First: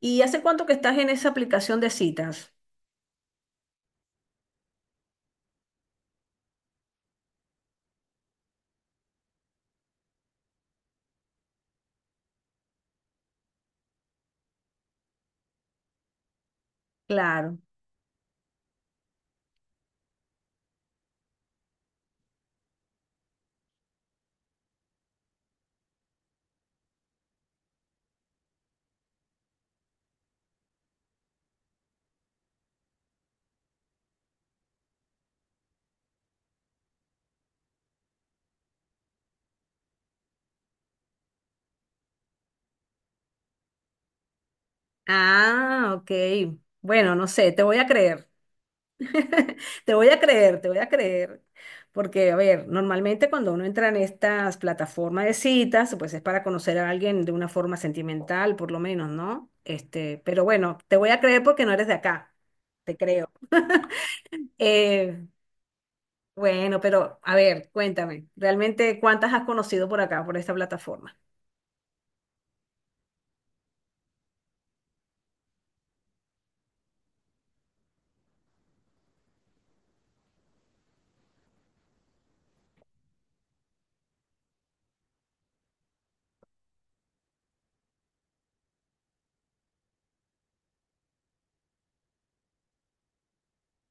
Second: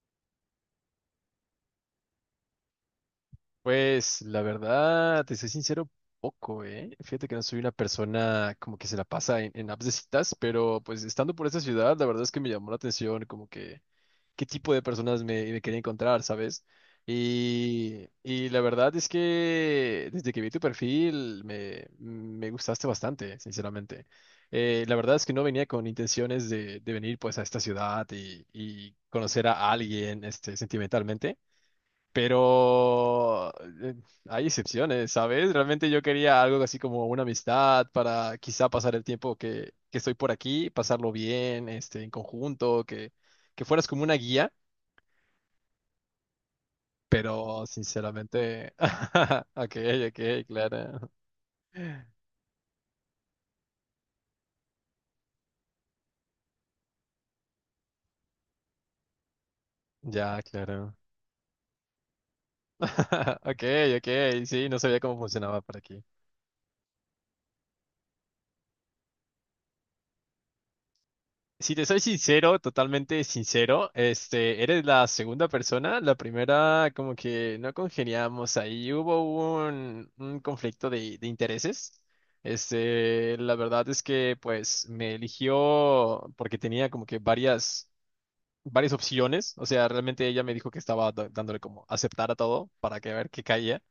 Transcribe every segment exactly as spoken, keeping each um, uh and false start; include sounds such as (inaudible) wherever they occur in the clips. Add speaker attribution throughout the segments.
Speaker 1: ¿Y hace cuánto que estás en esa aplicación de citas?
Speaker 2: Pues la verdad, te soy sincero, poco, ¿eh? Fíjate que no soy una persona como que se la pasa en, en apps de citas, pero pues estando por esta ciudad, la verdad es que me llamó la atención como que qué tipo de personas me, me quería encontrar, ¿sabes?
Speaker 1: Claro.
Speaker 2: Y, y la verdad es que desde que vi tu perfil me, me gustaste bastante, sinceramente. Eh, la verdad es que no venía con intenciones de, de venir pues a esta ciudad y, y conocer a alguien este, sentimentalmente. Pero eh, hay excepciones, ¿sabes? Realmente yo quería algo así como una amistad para quizá pasar el tiempo que, que estoy por aquí, pasarlo bien, este, en conjunto, que, que fueras como una guía,
Speaker 1: Ah, ok. Bueno, no sé, te
Speaker 2: pero
Speaker 1: voy a creer.
Speaker 2: sinceramente, (laughs)
Speaker 1: (laughs)
Speaker 2: ok,
Speaker 1: Te voy a
Speaker 2: ok,
Speaker 1: creer, te voy a
Speaker 2: claro.
Speaker 1: creer. Porque, a ver, normalmente cuando uno entra en estas plataformas de citas, pues es para conocer a alguien de una forma sentimental, por lo menos, ¿no? Este,
Speaker 2: Ya,
Speaker 1: pero bueno,
Speaker 2: claro.
Speaker 1: te voy a creer porque no eres de acá. Te creo.
Speaker 2: (laughs) Ok, ok, sí, no sabía cómo
Speaker 1: Eh,
Speaker 2: funcionaba por aquí.
Speaker 1: bueno, pero a ver, cuéntame, ¿realmente cuántas has conocido por acá, por esta plataforma?
Speaker 2: Si te soy sincero, totalmente sincero, este, eres la segunda persona, la primera como que no congeniamos ahí, hubo un, un conflicto de, de intereses. Este, la verdad es que pues me eligió porque tenía como que varias, varias opciones, o sea, realmente ella me dijo que estaba da- dándole como aceptar a todo para que a ver qué caía.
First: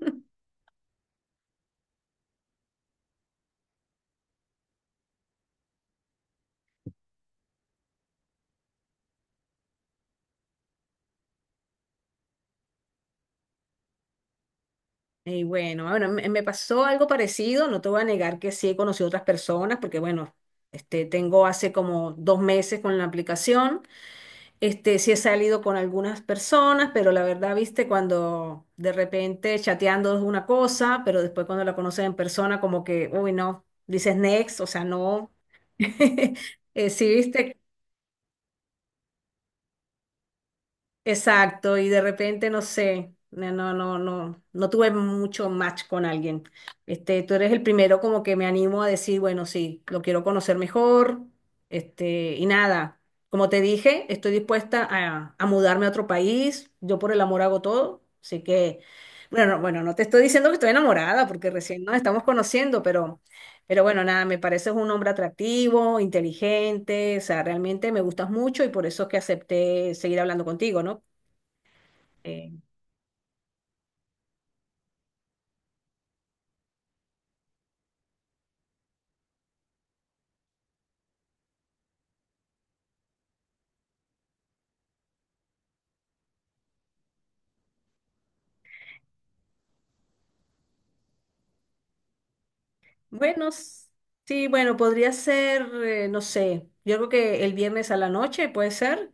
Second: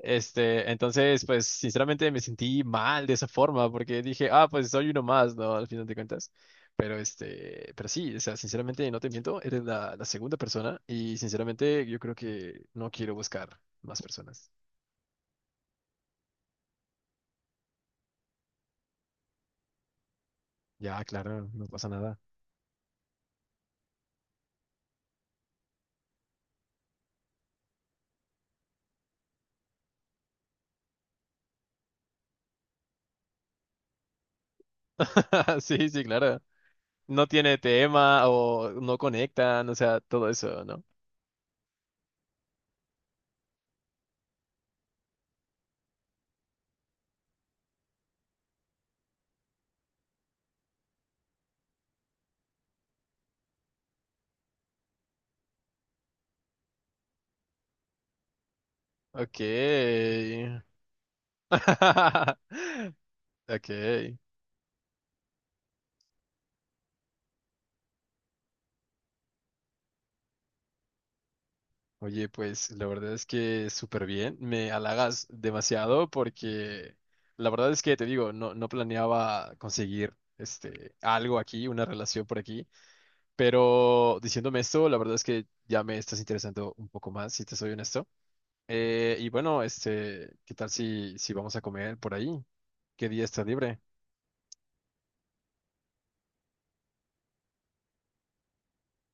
Speaker 2: Este, entonces, pues sinceramente me sentí mal de esa forma porque dije, ah, pues soy uno más, ¿no? Al final de cuentas. Pero este, pero sí, o sea, sinceramente no te miento, eres la, la segunda persona y sinceramente yo creo que no quiero buscar más personas.
Speaker 1: Y bueno, bueno, me me pasó algo parecido, no te voy a negar que sí he conocido otras personas, porque bueno,
Speaker 2: Ya,
Speaker 1: este, tengo
Speaker 2: claro, no
Speaker 1: hace
Speaker 2: pasa
Speaker 1: como
Speaker 2: nada.
Speaker 1: dos meses con la aplicación, este, sí he salido con algunas personas, pero la verdad, viste, cuando de repente chateando es una cosa, pero después cuando la conoces en persona, como que, uy, no, dices next, o sea, no.
Speaker 2: (laughs) Sí, sí,
Speaker 1: (laughs)
Speaker 2: claro.
Speaker 1: Eh, sí,
Speaker 2: No tiene
Speaker 1: viste.
Speaker 2: tema o no conectan, o sea, todo eso, ¿no?
Speaker 1: Exacto, y de repente no sé, no, no, no, no, no tuve mucho match con alguien. Este, tú eres el primero como que me animo a decir, bueno, sí, lo quiero conocer mejor, este, y nada, como te dije, estoy dispuesta a, a mudarme a otro país, yo por el amor hago todo, así que,
Speaker 2: Ok.
Speaker 1: bueno, no- bueno, no te estoy diciendo que estoy enamorada, porque recién nos estamos conociendo,
Speaker 2: (laughs)
Speaker 1: pero,
Speaker 2: Ok.
Speaker 1: pero bueno, nada, me pareces un hombre atractivo, inteligente, o sea, realmente me gustas mucho y por eso es que acepté seguir hablando contigo, ¿no?
Speaker 2: Oye,
Speaker 1: Eh,
Speaker 2: pues la verdad es que súper bien, me halagas demasiado porque la verdad es que te digo, no, no planeaba conseguir este algo aquí, una relación por aquí, pero diciéndome esto, la verdad es que ya me estás interesando un poco más, si te soy honesto. Eh, y bueno, este, ¿qué tal si, si vamos a comer por ahí? ¿Qué día está
Speaker 1: bueno,
Speaker 2: libre?
Speaker 1: s- sí, bueno, podría ser, eh, no sé, yo creo que el viernes a la noche puede ser.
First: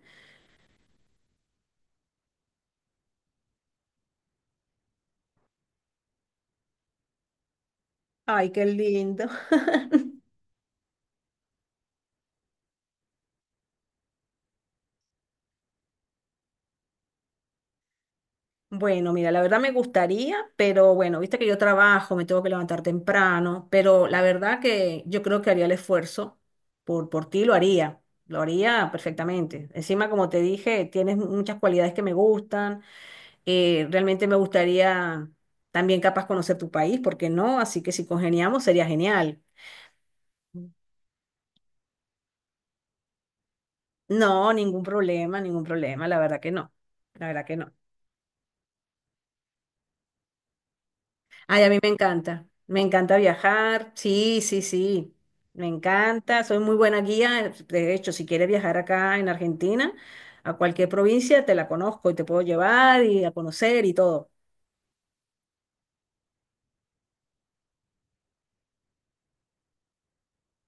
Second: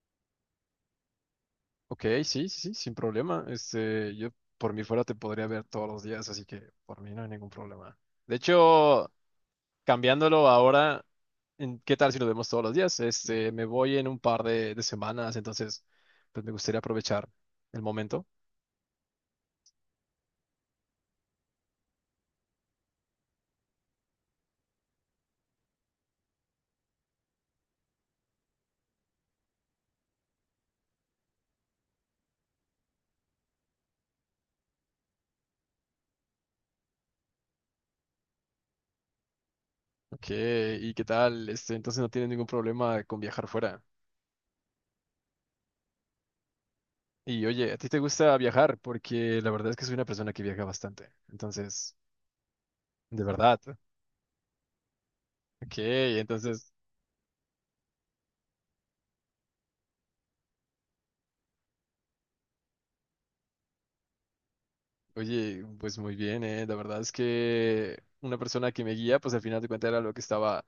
Speaker 2: Ok, sí, sí, sí, sin problema. Este, yo por mí fuera te podría ver todos los días, así que por mí no hay ningún problema. De
Speaker 1: Ay, qué
Speaker 2: hecho,
Speaker 1: lindo. (laughs)
Speaker 2: cambiándolo ahora, en- ¿qué tal si nos vemos todos los días? Este, me voy en un par de, de semanas, entonces, pues me gustaría aprovechar el momento.
Speaker 1: Bueno, mira, la verdad me gustaría, pero bueno, viste que yo trabajo, me tengo que levantar temprano, pero la verdad que yo creo que haría el esfuerzo por, por ti, lo haría, lo haría perfectamente. Encima, como te dije, tienes muchas cualidades que me gustan, eh, realmente me gustaría también capaz conocer tu país, ¿por qué no? Así que si congeniamos sería genial.
Speaker 2: Ok, ¿y qué tal? Este, entonces no tienes ningún problema con viajar fuera.
Speaker 1: No, ningún problema, ningún problema, la verdad que no, la verdad
Speaker 2: Y
Speaker 1: que no.
Speaker 2: oye, ¿a ti te gusta viajar? Porque la verdad es que soy una persona que viaja bastante.
Speaker 1: Ay, a mí me
Speaker 2: Entonces,
Speaker 1: encanta, me encanta
Speaker 2: de verdad.
Speaker 1: viajar, sí, sí, sí, me
Speaker 2: Ok,
Speaker 1: encanta, soy
Speaker 2: entonces,
Speaker 1: muy buena guía, de hecho, si quieres viajar acá en Argentina, a cualquier provincia, te la conozco y te puedo llevar y a conocer y todo.
Speaker 2: oye, pues muy bien, ¿eh? La verdad es que una persona que me guía, pues al final de cuentas era lo que estaba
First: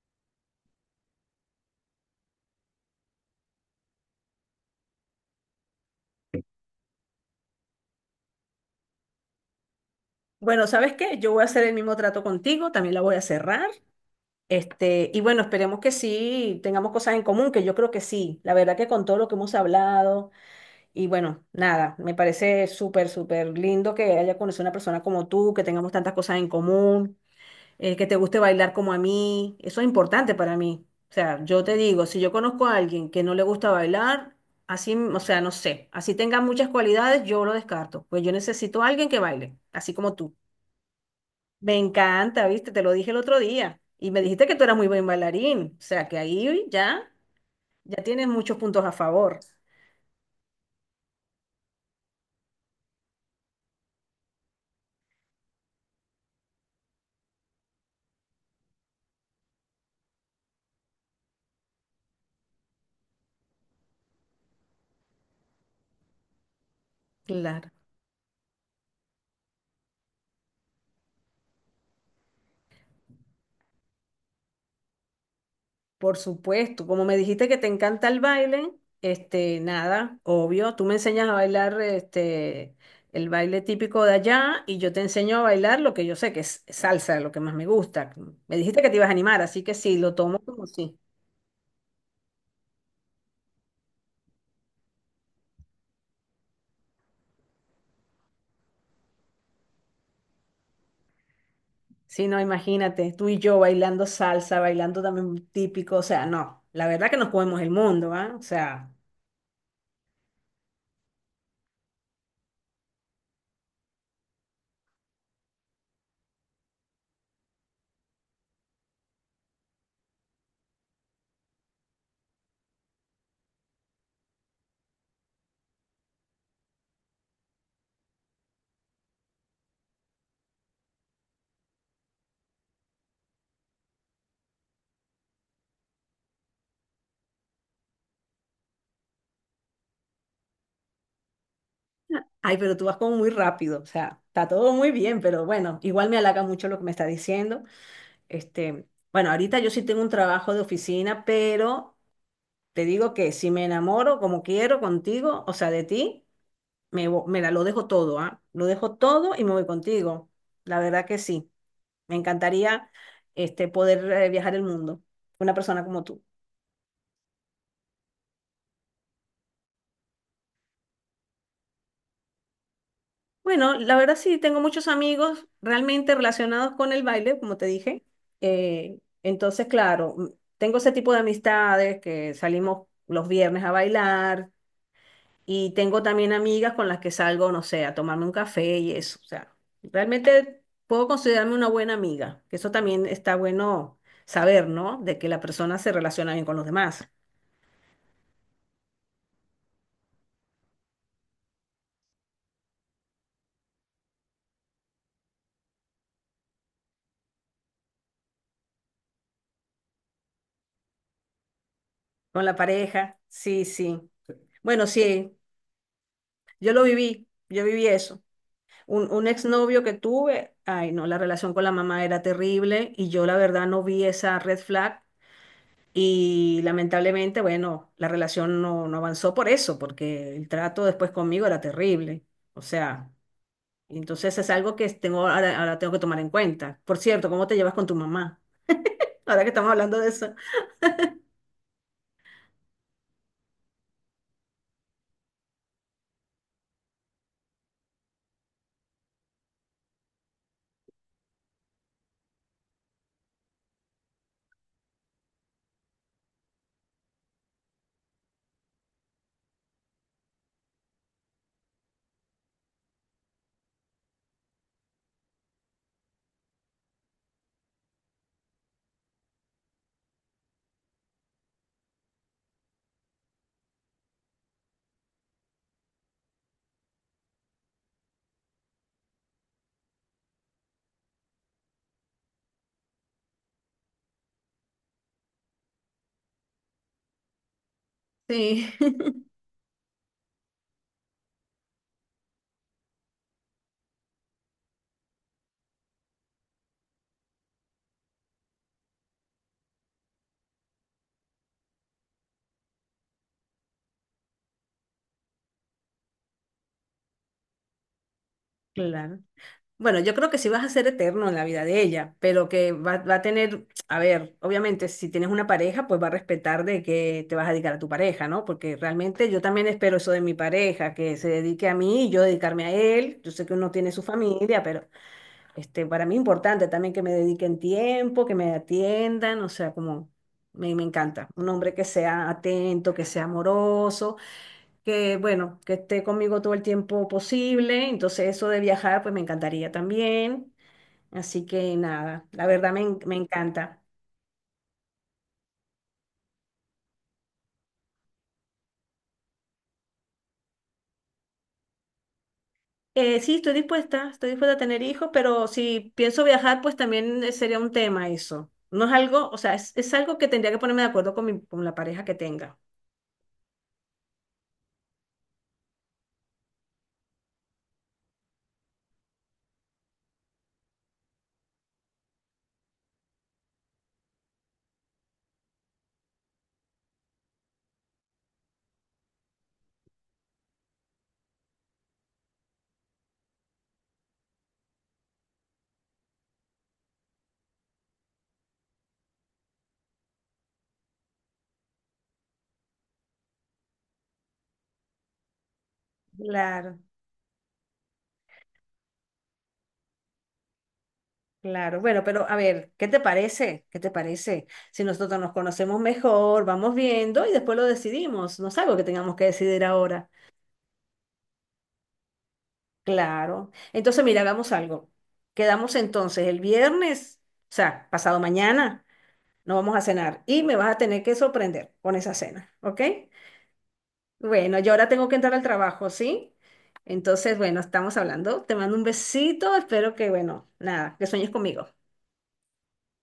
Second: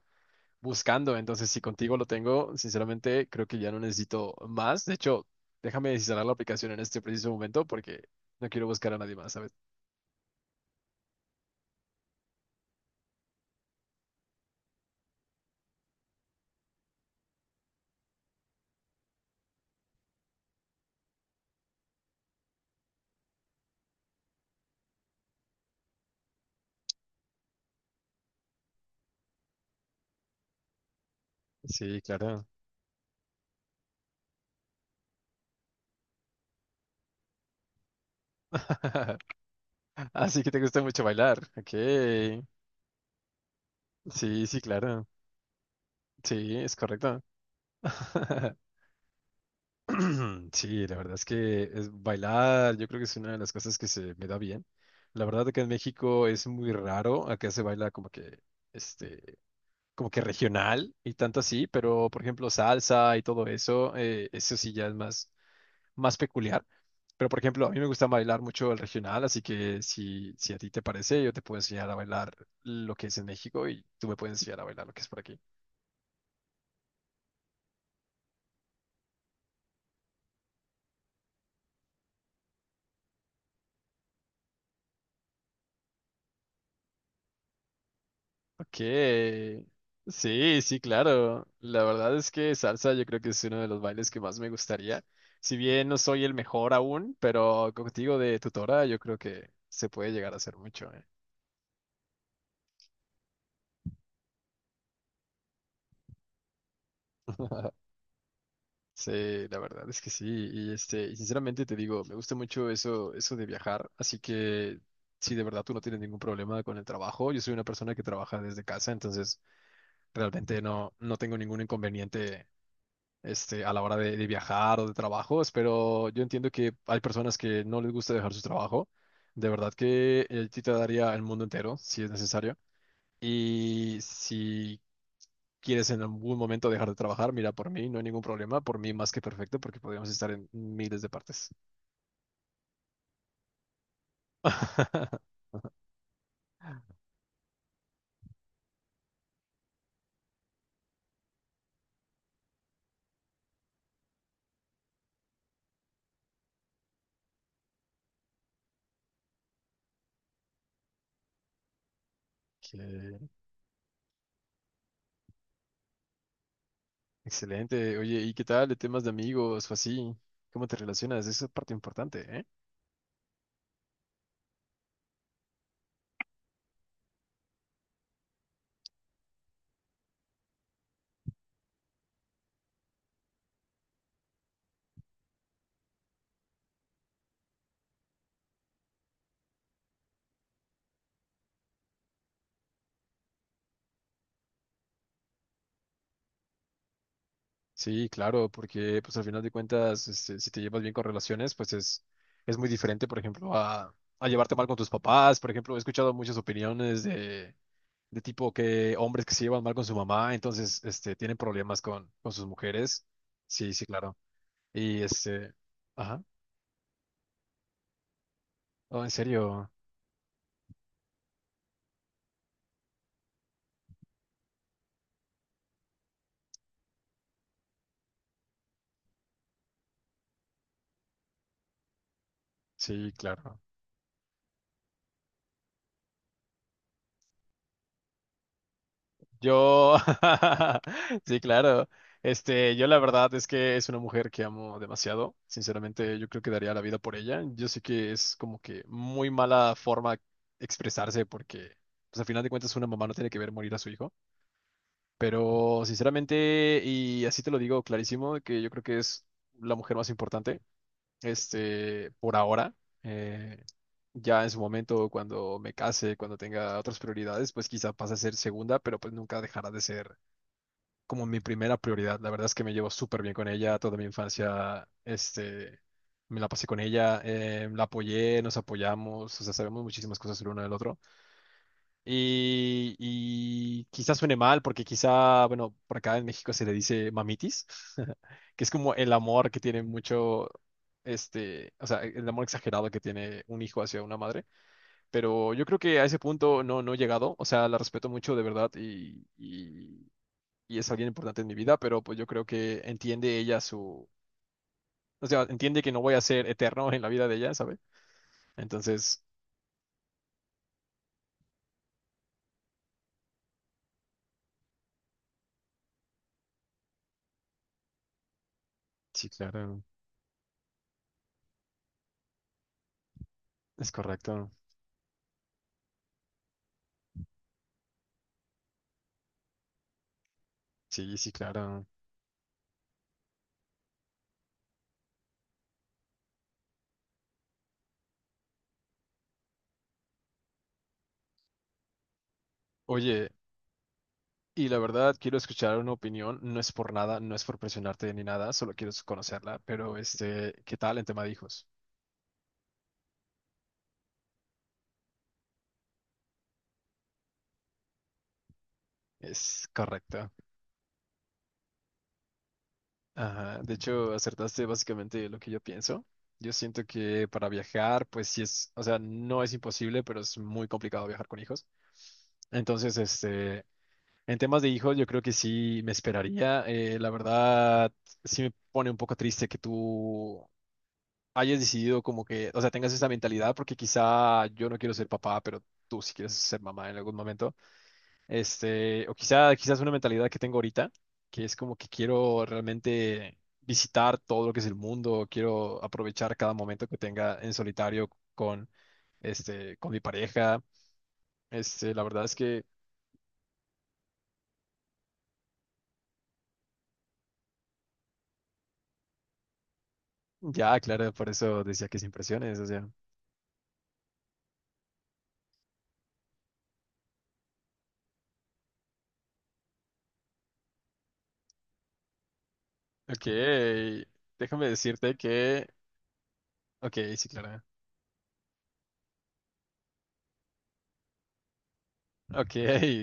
Speaker 2: buscando. Entonces, si contigo lo tengo, sinceramente creo que ya no necesito más. De hecho, déjame desinstalar la aplicación en este preciso momento porque no quiero buscar a nadie más, ¿sabes?
Speaker 1: Bueno, ¿sabes qué? Yo voy a hacer el mismo trato contigo, también la voy a cerrar, este, y bueno, esperemos que sí, tengamos cosas en común, que yo creo que sí, la verdad que con todo lo que hemos hablado. Y bueno, nada, me parece súper, súper lindo que haya conocido a una persona como tú, que tengamos tantas cosas en común, eh, que te guste bailar como a mí. Eso es importante para mí. O sea, yo te
Speaker 2: Sí,
Speaker 1: digo, si yo
Speaker 2: claro.
Speaker 1: conozco a alguien que no le gusta bailar, así, o sea, no sé, así tenga muchas cualidades, yo lo descarto. Pues yo necesito a alguien que baile, así
Speaker 2: (laughs)
Speaker 1: como tú.
Speaker 2: Así que te gusta mucho bailar. Ok.
Speaker 1: Me encanta, ¿viste? Te lo dije el otro día. Y me dijiste
Speaker 2: Sí,
Speaker 1: que
Speaker 2: sí,
Speaker 1: tú eras muy buen
Speaker 2: claro.
Speaker 1: bailarín. O sea, que
Speaker 2: Sí,
Speaker 1: ahí
Speaker 2: es
Speaker 1: ya,
Speaker 2: correcto.
Speaker 1: ya tienes muchos
Speaker 2: (laughs)
Speaker 1: puntos a favor.
Speaker 2: (clears throat) Sí, la verdad es que es bailar, yo creo que es una de las cosas que se me da bien. La verdad que en México es muy raro, acá se baila como que, este, como que regional y tanto así, pero por ejemplo salsa y todo eso, eh, eso sí ya es más, más peculiar. Pero por ejemplo,
Speaker 1: Claro.
Speaker 2: a mí me gusta bailar mucho el regional, así que si, si a ti te parece, yo te puedo enseñar a bailar lo que es en México y tú me puedes enseñar a bailar lo que es por aquí.
Speaker 1: Por supuesto, como me dijiste que te encanta el baile, este, nada, obvio, tú me enseñas a bailar este, el baile típico de allá y yo te enseño a bailar lo que yo sé que es salsa, lo que más me gusta. Me
Speaker 2: Ok.
Speaker 1: dijiste que te ibas a animar, así que sí, lo tomo
Speaker 2: Sí,
Speaker 1: como
Speaker 2: sí,
Speaker 1: sí.
Speaker 2: claro. La verdad es que salsa yo creo que es uno de los bailes que más me gustaría. Si bien no soy el mejor aún, pero contigo de tutora yo creo que se puede llegar a hacer mucho, ¿eh?
Speaker 1: Sí, no, imagínate, tú y yo bailando salsa, bailando también típico, o sea, no, la verdad que nos comemos el
Speaker 2: (laughs)
Speaker 1: mundo, ¿ah? O sea,
Speaker 2: Sí, la verdad es que sí. Y este, y sinceramente te digo, me gusta mucho eso, eso de viajar. Así que si de verdad tú no tienes ningún problema con el trabajo, yo soy una persona que trabaja desde casa, entonces realmente no, no tengo ningún inconveniente, este, a la hora de, de viajar o de trabajos, pero yo entiendo que hay personas que no les gusta dejar su trabajo. De verdad que eh, a te daría el mundo entero, si es necesario. Y si quieres en algún momento dejar de trabajar, mira, por mí no hay ningún problema, por mí más que perfecto, porque podríamos estar en miles de partes.
Speaker 1: ay, pero tú vas como muy rápido, o sea, está todo muy bien,
Speaker 2: (laughs)
Speaker 1: pero bueno, igual me halaga mucho lo que me está diciendo. Este, bueno, ahorita yo sí tengo un trabajo de oficina, pero te digo que si me enamoro como quiero contigo, o sea, de ti, me, vo- me la- lo dejo todo, ¿ah? Lo dejo todo y me voy contigo. La verdad que sí. Me encantaría
Speaker 2: Que-
Speaker 1: este, poder eh, viajar el mundo, una persona como tú.
Speaker 2: Excelente. Oye, ¿y qué tal de temas de amigos o así? ¿Cómo te relacionas? Esa es parte importante, ¿eh?
Speaker 1: Bueno, la verdad sí, tengo muchos amigos realmente relacionados con el baile, como te dije. Eh, entonces, claro, m- tengo ese tipo de amistades que salimos los viernes a bailar. Y tengo también amigas con las que salgo, no sé, a tomarme un café y eso. O sea, realmente puedo considerarme una buena amiga, que eso también está bueno saber, ¿no? De que la persona se relaciona bien con los demás,
Speaker 2: Sí, claro, porque pues al final de cuentas, este, si te llevas bien con relaciones, pues es, es muy diferente, por ejemplo, a, a llevarte mal con tus papás. Por ejemplo, he escuchado muchas opiniones de, de tipo que hombres que se llevan mal con su mamá, entonces este, tienen problemas con, con
Speaker 1: con
Speaker 2: sus
Speaker 1: la
Speaker 2: mujeres.
Speaker 1: pareja. Sí,
Speaker 2: Sí, sí,
Speaker 1: sí.
Speaker 2: claro.
Speaker 1: Bueno,
Speaker 2: Y
Speaker 1: sí,
Speaker 2: este, ajá,
Speaker 1: yo lo viví, yo viví eso.
Speaker 2: oh, en
Speaker 1: Un, un
Speaker 2: serio,
Speaker 1: exnovio que tuve, ay, no, la relación con la mamá era terrible y yo la verdad no vi esa red flag. Y lamentablemente, bueno, la relación no, no avanzó por eso, porque el trato después conmigo era terrible. O sea,
Speaker 2: sí, claro.
Speaker 1: y entonces es algo que tengo, ahora, ahora tengo que tomar en cuenta. Por cierto, ¿cómo te llevas con tu mamá? Ahora que estamos
Speaker 2: Yo,
Speaker 1: hablando de eso.
Speaker 2: (laughs) sí, claro. Este, yo la verdad es que es una mujer que amo demasiado. Sinceramente, yo creo que daría la vida por ella. Yo sé que es como que muy mala forma expresarse porque, pues al final de cuentas, una mamá no tiene que ver morir a su hijo. Pero, sinceramente, y así te lo digo clarísimo, que yo creo que es la mujer más importante, este, por ahora. Eh, Ya en su momento, cuando me case, cuando tenga otras prioridades, pues quizá pase a ser segunda, pero pues nunca dejará de ser como mi primera prioridad. La verdad es que me llevo súper bien con ella, toda mi infancia, este, me la pasé con ella, eh, la apoyé, nos apoyamos, o sea, sabemos muchísimas cosas el uno del otro. Y, y quizá suene mal, porque quizá, bueno, por acá en México se le dice mamitis, (laughs) que
Speaker 1: Sí,
Speaker 2: es como el
Speaker 1: (laughs)
Speaker 2: amor que tiene mucho, este, o sea, el amor exagerado que tiene un hijo hacia una madre, pero yo creo que a ese punto no, no he llegado. O sea, la respeto mucho de verdad y, y, y es alguien importante en mi vida, pero pues yo creo que entiende ella su. O sea, entiende que no voy a ser eterno en la vida de ella, ¿sabe?
Speaker 1: claro.
Speaker 2: Entonces,
Speaker 1: Bueno, yo creo que sí vas a ser eterno en la vida de ella, pero que va, va a tener, a ver, obviamente si tienes una pareja, pues va a respetar de que te vas a dedicar a tu pareja, ¿no? Porque
Speaker 2: sí,
Speaker 1: realmente yo también
Speaker 2: claro,
Speaker 1: espero eso de mi pareja, que se dedique a mí y yo dedicarme a él. Yo sé que uno tiene
Speaker 2: es
Speaker 1: su
Speaker 2: correcto.
Speaker 1: familia, pero este, para mí es importante también que me dediquen tiempo, que me atiendan, o sea, como me, me
Speaker 2: Sí,
Speaker 1: encanta.
Speaker 2: sí,
Speaker 1: Un hombre que
Speaker 2: claro.
Speaker 1: sea atento, que sea amoroso, que bueno, que esté conmigo todo el tiempo posible. Entonces eso de viajar, pues me encantaría también. Así que nada, la verdad me, en- me
Speaker 2: Oye,
Speaker 1: encanta.
Speaker 2: y la verdad, quiero escuchar una opinión. No es por nada, no es por presionarte ni nada, solo quiero conocerla, pero este, ¿qué tal en tema de hijos?
Speaker 1: Eh, sí, estoy dispuesta, estoy dispuesta a tener hijos, pero si pienso viajar, pues también eh, sería un tema eso. No es algo, o sea,
Speaker 2: Es
Speaker 1: es, es algo que
Speaker 2: correcto.
Speaker 1: tendría que ponerme de acuerdo con mi- con la pareja que tenga.
Speaker 2: Ajá, de hecho, acertaste básicamente lo que yo pienso. Yo siento que para viajar, pues sí es, o sea, no es imposible, pero es muy complicado viajar con hijos. Entonces, este, en temas de hijos, yo creo que sí me esperaría. Eh, la verdad, sí me pone un poco triste que tú hayas decidido como que, o sea, tengas esa mentalidad, porque quizá yo no quiero ser papá, pero tú sí quieres ser mamá en algún momento. Este, o quizá, quizás una mentalidad que tengo ahorita, que es como que quiero realmente visitar todo lo que es el mundo, quiero aprovechar cada
Speaker 1: Claro,
Speaker 2: momento que tenga en solitario con, este, con mi pareja.
Speaker 1: claro.
Speaker 2: Este,
Speaker 1: Bueno,
Speaker 2: la verdad
Speaker 1: pero a
Speaker 2: es que
Speaker 1: ver, ¿qué te parece? ¿Qué te parece? Si nosotros nos conocemos mejor, vamos viendo y después lo decidimos. No es algo que tengamos que decidir ahora.
Speaker 2: ya, claro, por eso decía que sin presiones, o sea.
Speaker 1: Claro. Entonces, mira, hagamos algo. Quedamos entonces el viernes, o sea, pasado mañana, no vamos a cenar y me vas a tener que sorprender con esa cena, ¿ok?
Speaker 2: Ok,
Speaker 1: Bueno,
Speaker 2: déjame
Speaker 1: yo ahora tengo
Speaker 2: decirte
Speaker 1: que entrar al
Speaker 2: que,
Speaker 1: trabajo, ¿sí?
Speaker 2: ok, sí,
Speaker 1: Entonces, bueno,
Speaker 2: claro.
Speaker 1: estamos hablando. Te mando un besito. Espero que, bueno, nada, que sueñes conmigo.
Speaker 2: Ok, (laughs)